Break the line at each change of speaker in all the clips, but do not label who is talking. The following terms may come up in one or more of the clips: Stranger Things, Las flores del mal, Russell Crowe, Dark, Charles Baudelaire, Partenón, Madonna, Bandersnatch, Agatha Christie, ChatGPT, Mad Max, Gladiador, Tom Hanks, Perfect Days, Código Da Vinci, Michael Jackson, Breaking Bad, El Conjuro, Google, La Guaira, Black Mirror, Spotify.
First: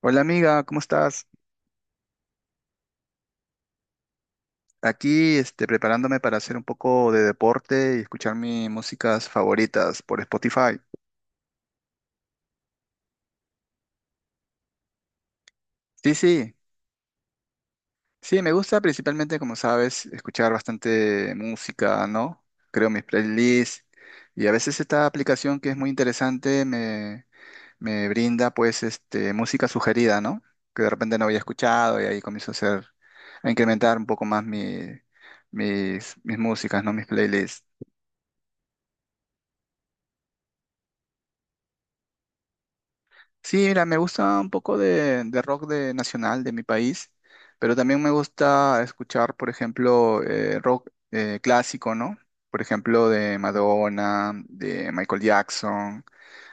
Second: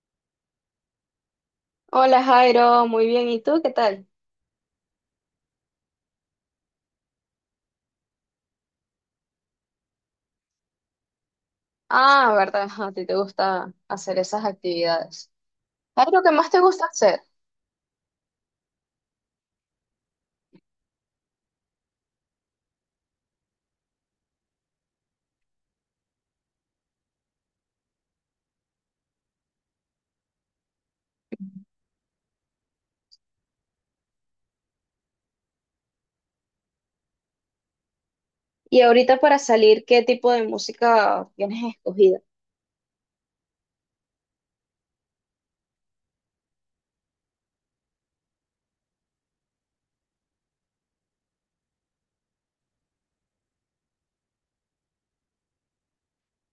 Hola amiga, ¿cómo estás?
Hola Jairo, muy bien. ¿Y tú qué tal?
Aquí preparándome para hacer un poco de deporte y escuchar mis músicas favoritas por Spotify.
Ah, verdad, a ti te gusta hacer esas actividades.
Sí,
Jairo, ¿qué más
sí,
te gusta hacer?
sí, me gusta principalmente, como sabes, escuchar bastante música, ¿no? Creo mis playlists y a veces esta aplicación que es muy interesante me brinda pues música sugerida, ¿no? Que de repente no había escuchado y ahí comienzo a incrementar un poco más mis músicas, ¿no? Mis playlists.
Y ahorita para salir, ¿qué tipo de música tienes escogida?
Sí, mira, me gusta un poco de rock de nacional de mi país, pero también me gusta escuchar, por ejemplo, rock clásico, ¿no? Por ejemplo, de Madonna, de Michael Jackson,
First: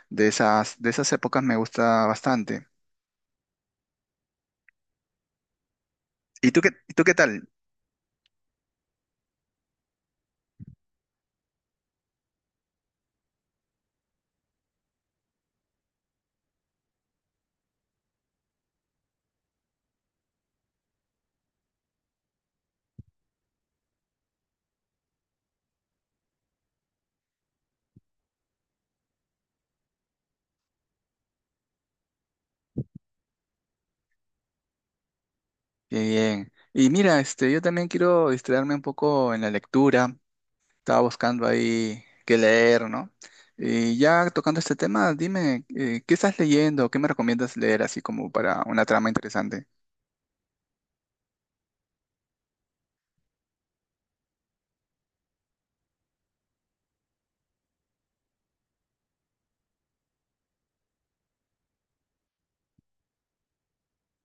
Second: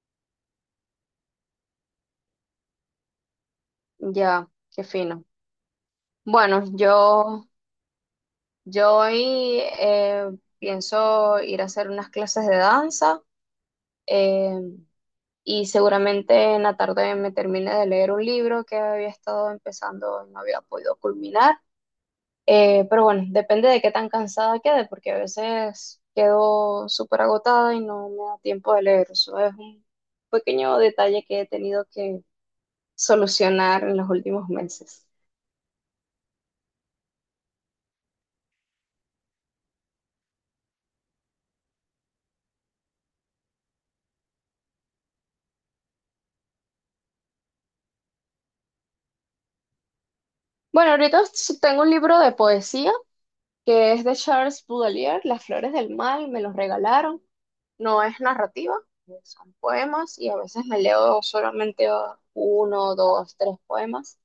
de esas épocas me gusta bastante.
Ya, qué fino.
¿Y tú
Bueno,
qué, y tú qué tal?
yo hoy pienso ir a hacer unas clases de danza, eh, y seguramente en la tarde me termine de leer un libro que había estado empezando y no había podido culminar. Pero bueno, depende de qué tan cansada quede, porque a veces quedo súper agotada y no me da tiempo de leer. Eso es un pequeño detalle que he tenido que solucionar en los últimos meses.
Bien, bien. Y mira, yo también quiero distraerme un poco en la lectura. Estaba buscando ahí qué leer, ¿no? Y ya tocando este tema, dime, ¿qué estás leyendo? ¿Qué me recomiendas leer así como para una trama interesante?
Bueno, ahorita tengo un libro de poesía que es de Charles Baudelaire, Las flores del mal, me los regalaron. No es narrativa, son poemas y a veces me leo solamente uno, dos, tres poemas.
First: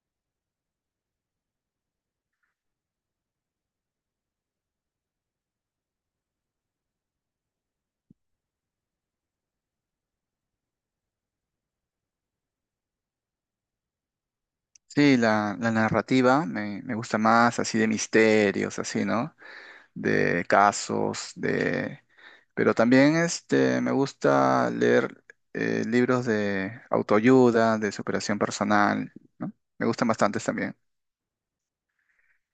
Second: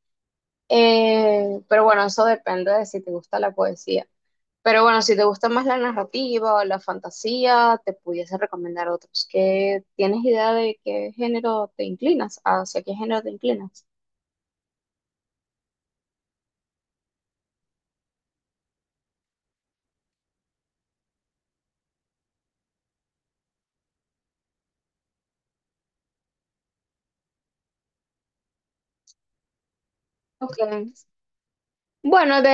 Pero bueno, eso depende de si te gusta la poesía. Pero bueno, si te gusta más la narrativa o la fantasía, te pudiese recomendar otros. ¿Qué, tienes idea de qué género te inclinas? ¿Hacia qué género te inclinas?
Sí, la narrativa me gusta más, así de misterios, así, ¿no? De casos. Pero también me gusta leer libros de autoayuda, de superación personal, ¿no? Me gustan bastantes también.
Okay. Bueno, de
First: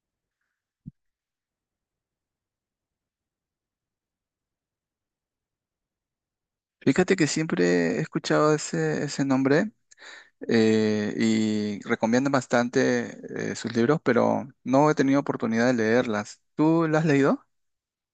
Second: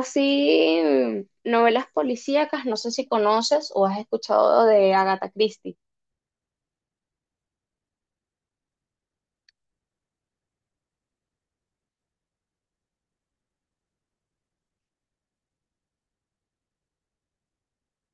así novelas policíacas, no sé si conoces o has escuchado de Agatha Christie.
Fíjate que siempre he escuchado ese nombre, y recomiendan bastante sus libros, pero no he tenido oportunidad de leerlas. ¿Tú las has leído?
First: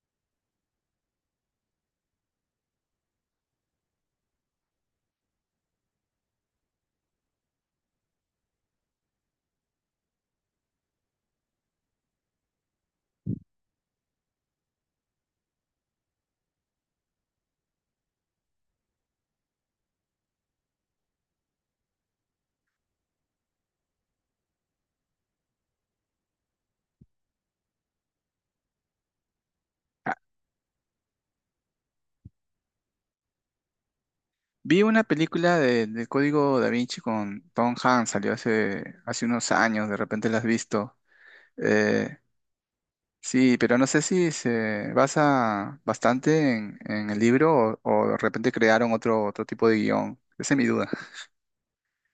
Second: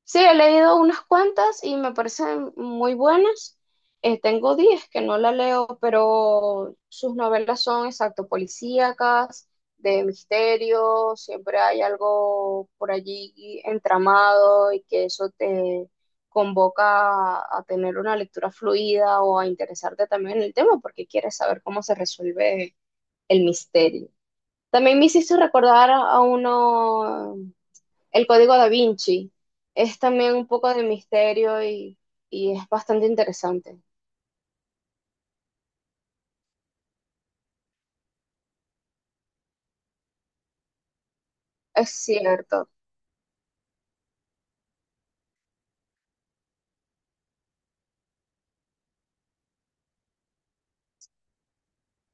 Sí, he leído unas cuantas y me parecen muy buenas. Tengo 10 que no la leo, pero sus novelas son exacto policíacas, de misterio, siempre hay algo por allí entramado y que eso te convoca a tener una lectura fluida o a interesarte también en el tema porque quieres saber cómo se resuelve el misterio. También me hiciste recordar a uno, el Código Da Vinci es
Ah,
también un poco de misterio y es bastante interesante.
vi una película del Código Da Vinci con Tom Hanks, salió hace unos años, de repente la has visto.
Es
Eh,
cierto.
sí, pero no sé si se basa bastante en el libro o de repente crearon otro tipo de guión. Esa es mi duda.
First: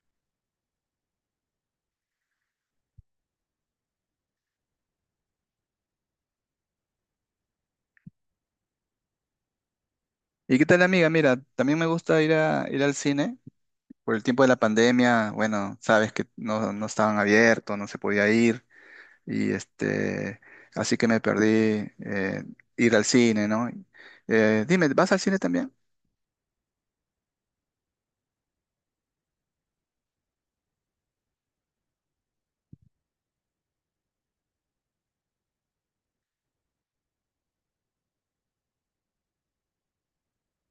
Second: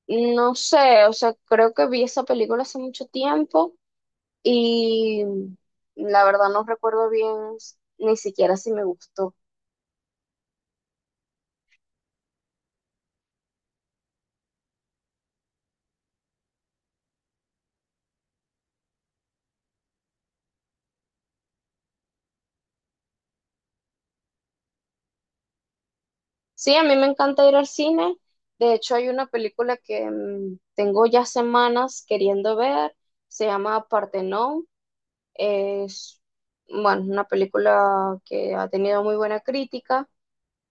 No sé, o sea, creo que vi esa película hace mucho tiempo y la verdad no recuerdo bien ni siquiera si me gustó.
¿Y qué tal, amiga? Mira, también me gusta ir al cine. Por el tiempo de la pandemia, bueno, sabes que no, no estaban abiertos, no se podía ir, y así que me perdí eh, ir al cine, ¿no? Dime, ¿vas al cine también?
Sí, a mí me encanta ir al cine. De hecho, hay una película que, tengo ya semanas queriendo ver. Se llama Partenón. Es, bueno, una película que ha tenido muy buena crítica.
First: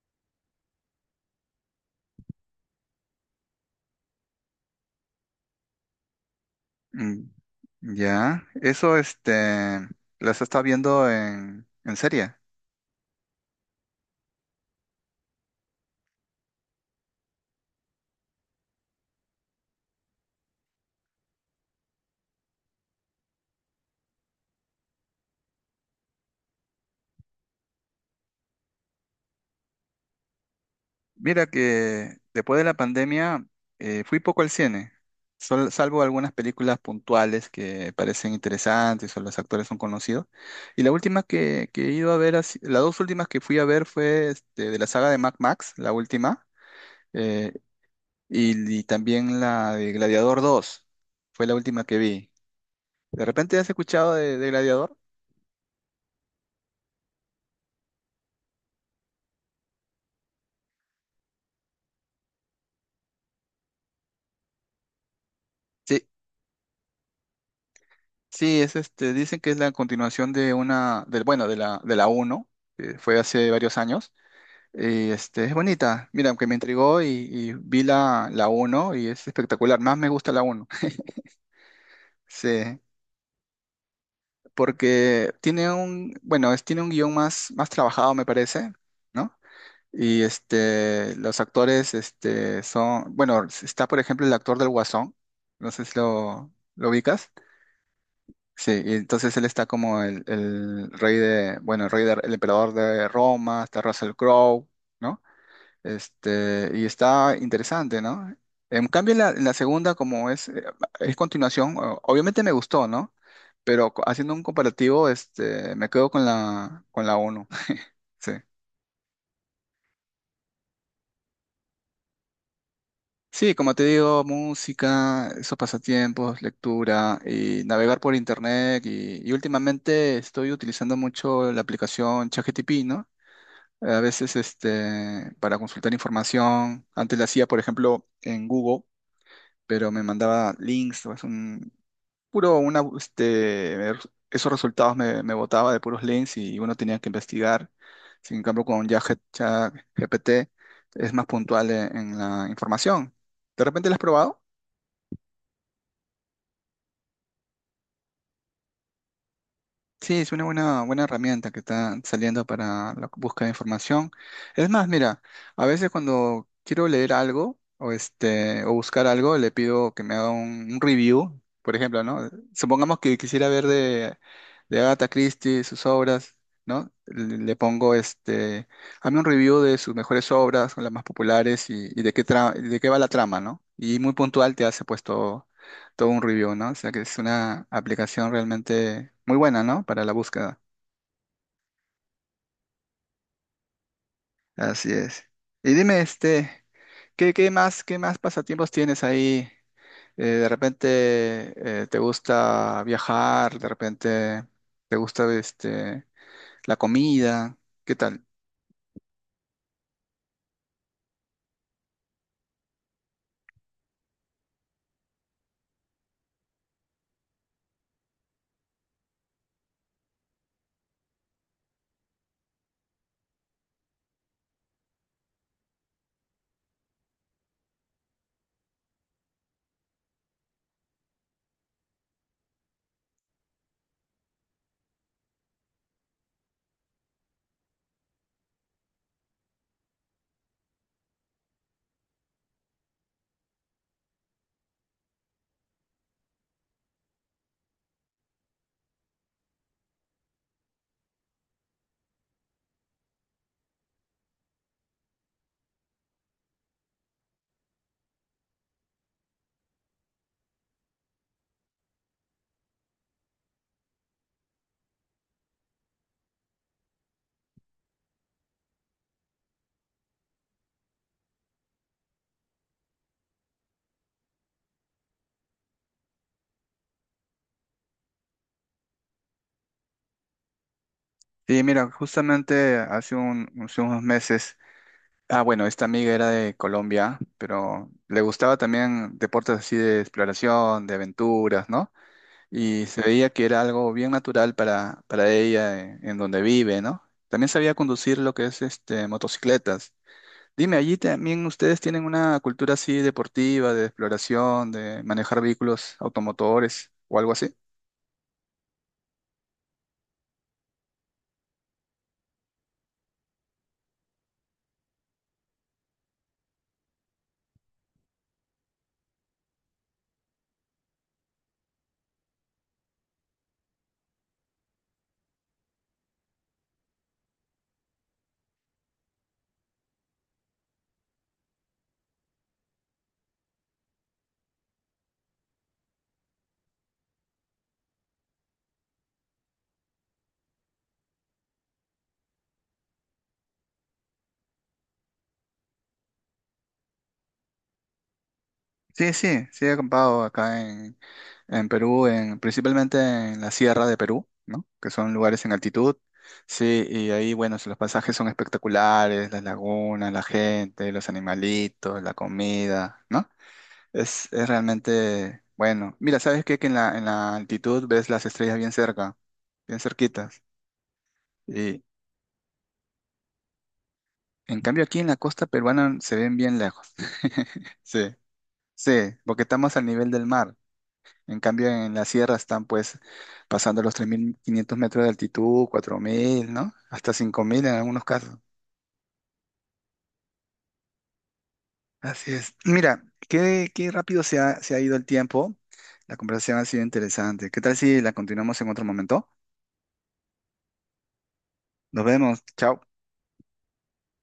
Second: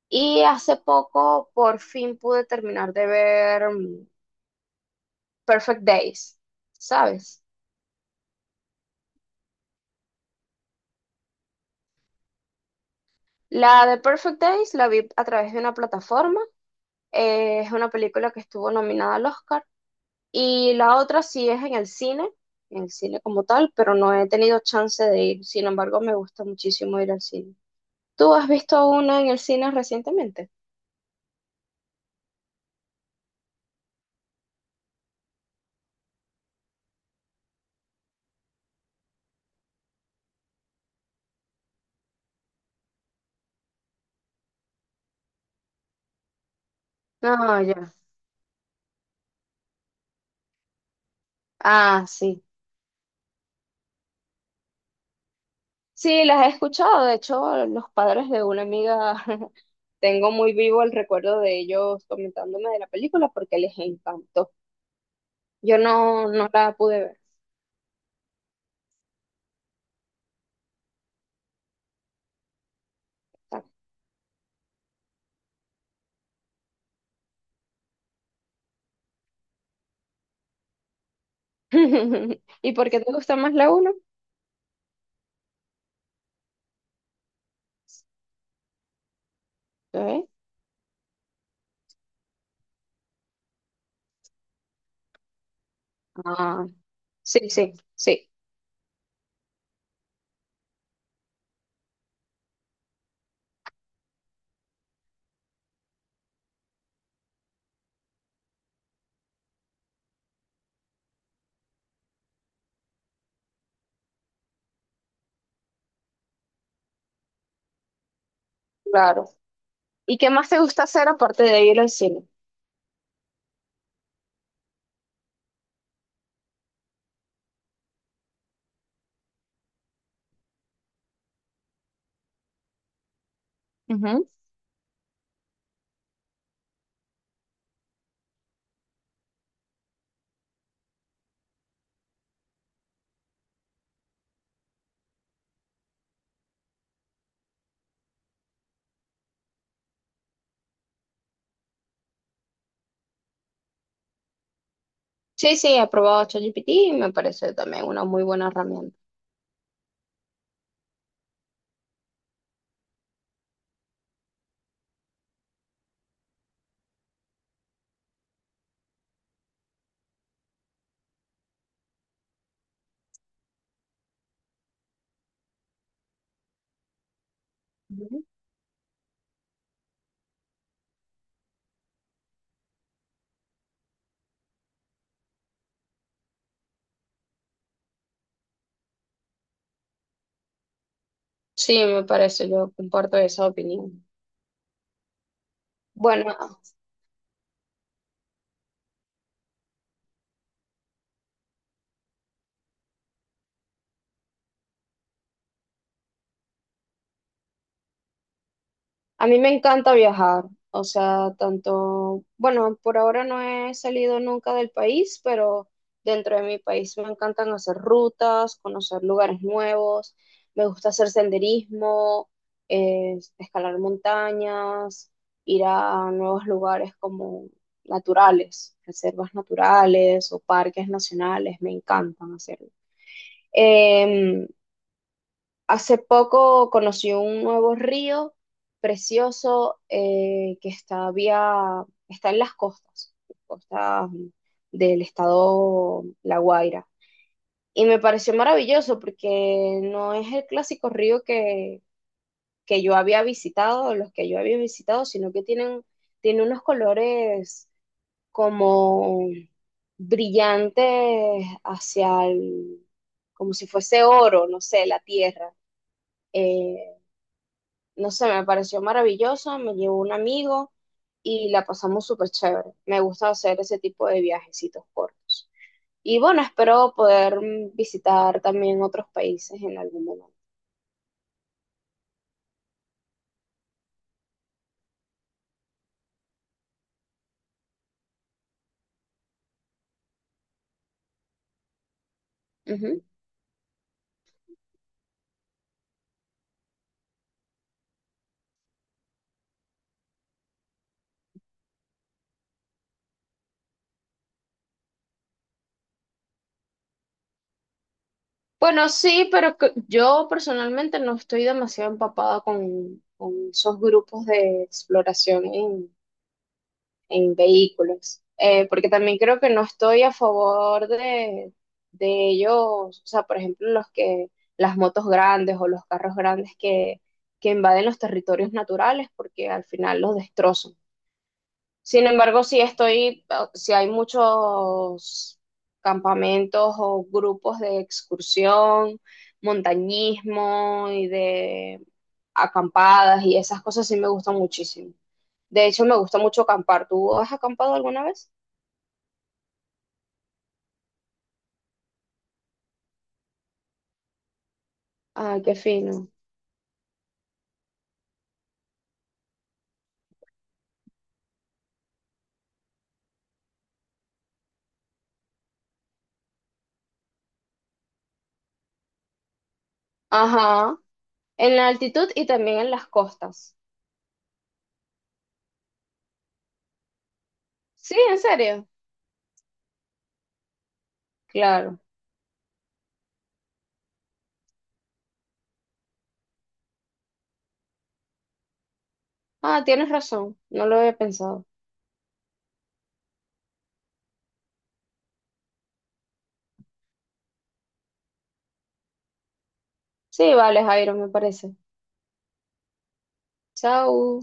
Y hace poco por fin pude terminar de ver, Perfect Days,
Mm,
¿sabes?
ya, eso, ¿las estás viendo en serie?
La de Perfect Days la vi a través de una plataforma, es una película que estuvo nominada al Oscar, y la otra sí es en el cine como tal, pero no he tenido chance de ir, sin embargo me gusta muchísimo ir al cine. ¿Tú has visto una en el cine recientemente?
Mira que después de la pandemia fui poco al cine, salvo algunas películas puntuales que parecen interesantes o los actores son conocidos. Y la última que he ido a ver, ha si- las dos últimas que fui a ver fue de la saga de Mad Max, la última, eh,
No, ya.
y también la de Gladiador dos, fue la última que
Ah,
vi.
sí.
¿De repente has escuchado de Gladiador?
Sí, las he escuchado. De hecho, los padres de una amiga, tengo muy vivo el recuerdo de ellos comentándome de la película porque les encantó. Yo
Sí,
no la pude ver.
sí, dicen que es la continuación bueno, de la uno, que fue hace varios años. Y es bonita. Mira, aunque me intrigó y vi la uno y es espectacular. Más me gusta la uno.
¿Y
Sí,
por qué te gusta más la 1?
porque tiene un, bueno, es, tiene un guión más, trabajado, me parece, ¿no? Y los actores son, bueno, está por ejemplo el actor del Guasón. No sé si lo,
Ah,
lo ubicas.
sí, sí, sí,
Sí, y entonces él está como bueno, el emperador de Roma, está Russell Crowe. ¿No? Y está interesante, ¿no? En cambio, en la segunda, como es continuación, obviamente me gustó, ¿no? Pero haciendo un comparativo, me quedo con la uno. Sí.
claro. ¿Y qué más te gusta hacer aparte de ir al cine?
Sí, como te digo, música, esos pasatiempos, lectura y navegar por internet. Y últimamente estoy utilizando mucho la aplicación ChatGPT, ¿no? A
Ujú.
veces para consultar información. Antes la hacía, por ejemplo, en Google, pero me mandaba links, puro una, este, er- esos resultados me botaba de puros links y uno tenía que investigar. Sin cambio, con ChatGPT es más puntual en la información. ¿De repente lo has probado?
Sí, sí, he probado ChatGPT y me parece también una muy buena herramienta.
Sí, es una buena, buena herramienta que está saliendo para la búsqueda de información. Es más, mira, a veces cuando quiero leer algo o, o buscar algo, le pido que me haga un review, por ejemplo, ¿no? Supongamos que quisiera ver de Agatha Christie sus obras, ¿no? Le pongo, hazme un review de sus mejores obras, o las más populares y de qué va la trama, ¿no? Y muy puntual te hace puesto todo un review, ¿no? O sea que es una aplicación realmente muy buena, ¿no? Para la búsqueda.
Sí, me parece, yo comparto esa opinión.
Así es. Y dime,
Bueno,
¿qué más pasatiempos tienes ahí? De repente te gusta viajar, de repente te gusta la comida, ¿qué tal?
a mí me encanta viajar, o sea, tanto, bueno, por ahora no he salido nunca del país, pero dentro de mi país me encantan hacer rutas, conocer lugares nuevos, me gusta hacer senderismo, escalar montañas, ir a nuevos lugares como naturales, reservas naturales o parques nacionales, me encantan hacerlo. Em, Hace poco conocí un nuevo río precioso que está, está en las costas, costas del estado La Guaira. Y me pareció maravilloso porque no es el clásico río que yo había visitado, los que yo había visitado, sino que tiene unos colores como brillantes hacia el, como si fuese oro, no sé, la tierra. Eh, no sé, me pareció maravilloso, me llevó un amigo y la pasamos súper chévere. Me gusta hacer ese tipo de viajecitos cortos. Y bueno, espero poder visitar también otros países en algún momento.
Sí, mira, justamente hace unos meses, ah, bueno, esta amiga era de Colombia, pero le gustaba también deportes así de exploración, de aventuras, ¿no? Y se
Ujú.
veía que era algo bien natural para ella en donde vive, ¿no? También sabía conducir lo que es motocicletas. Dime, allí también ustedes tienen una cultura así deportiva, de exploración, de manejar vehículos automotores o algo así.
Bueno, sí, pero yo personalmente no estoy demasiado empapada con esos grupos de exploración en vehículos, porque también creo que no estoy a favor de ellos, o sea, por ejemplo, los que, las motos grandes o los carros grandes que invaden los territorios naturales, porque al final los destrozan. Sin embargo, si hay muchos campamentos o grupos de excursión, montañismo y de acampadas y esas cosas sí me gustan muchísimo. De hecho, me gusta mucho acampar. ¿Tú has acampado alguna vez?
Sí, sí, sí he acampado acá en Perú, principalmente en la sierra de Perú, ¿no? Que son
Ay,
lugares en
qué
altitud.
fino.
Sí, y ahí, bueno, los pasajes son espectaculares, las lagunas, la gente, los animalitos, la comida, ¿no? Es realmente bueno. Mira, ¿sabes qué? Que en la altitud ves las estrellas bien cerca, bien cerquitas.
Ajá. En la
Y
altitud y también en las costas.
en cambio aquí en la costa peruana se ven bien lejos.
Sí,
Sí,
en serio.
sí, porque estamos al nivel del mar. En cambio
Claro.
en la sierra están pues pasando los 3.500 metros de altitud, 4.000, ¿no? Hasta 5.000 en algunos casos.
Ah, tienes razón. No lo había pensado.
Así es. Mira, qué rápido se ha ido el tiempo. La conversación ha sido interesante. ¿Qué tal si la continuamos en otro momento?
Sí, vale, Jairo, me parece.
Nos vemos. Chao.
Chao.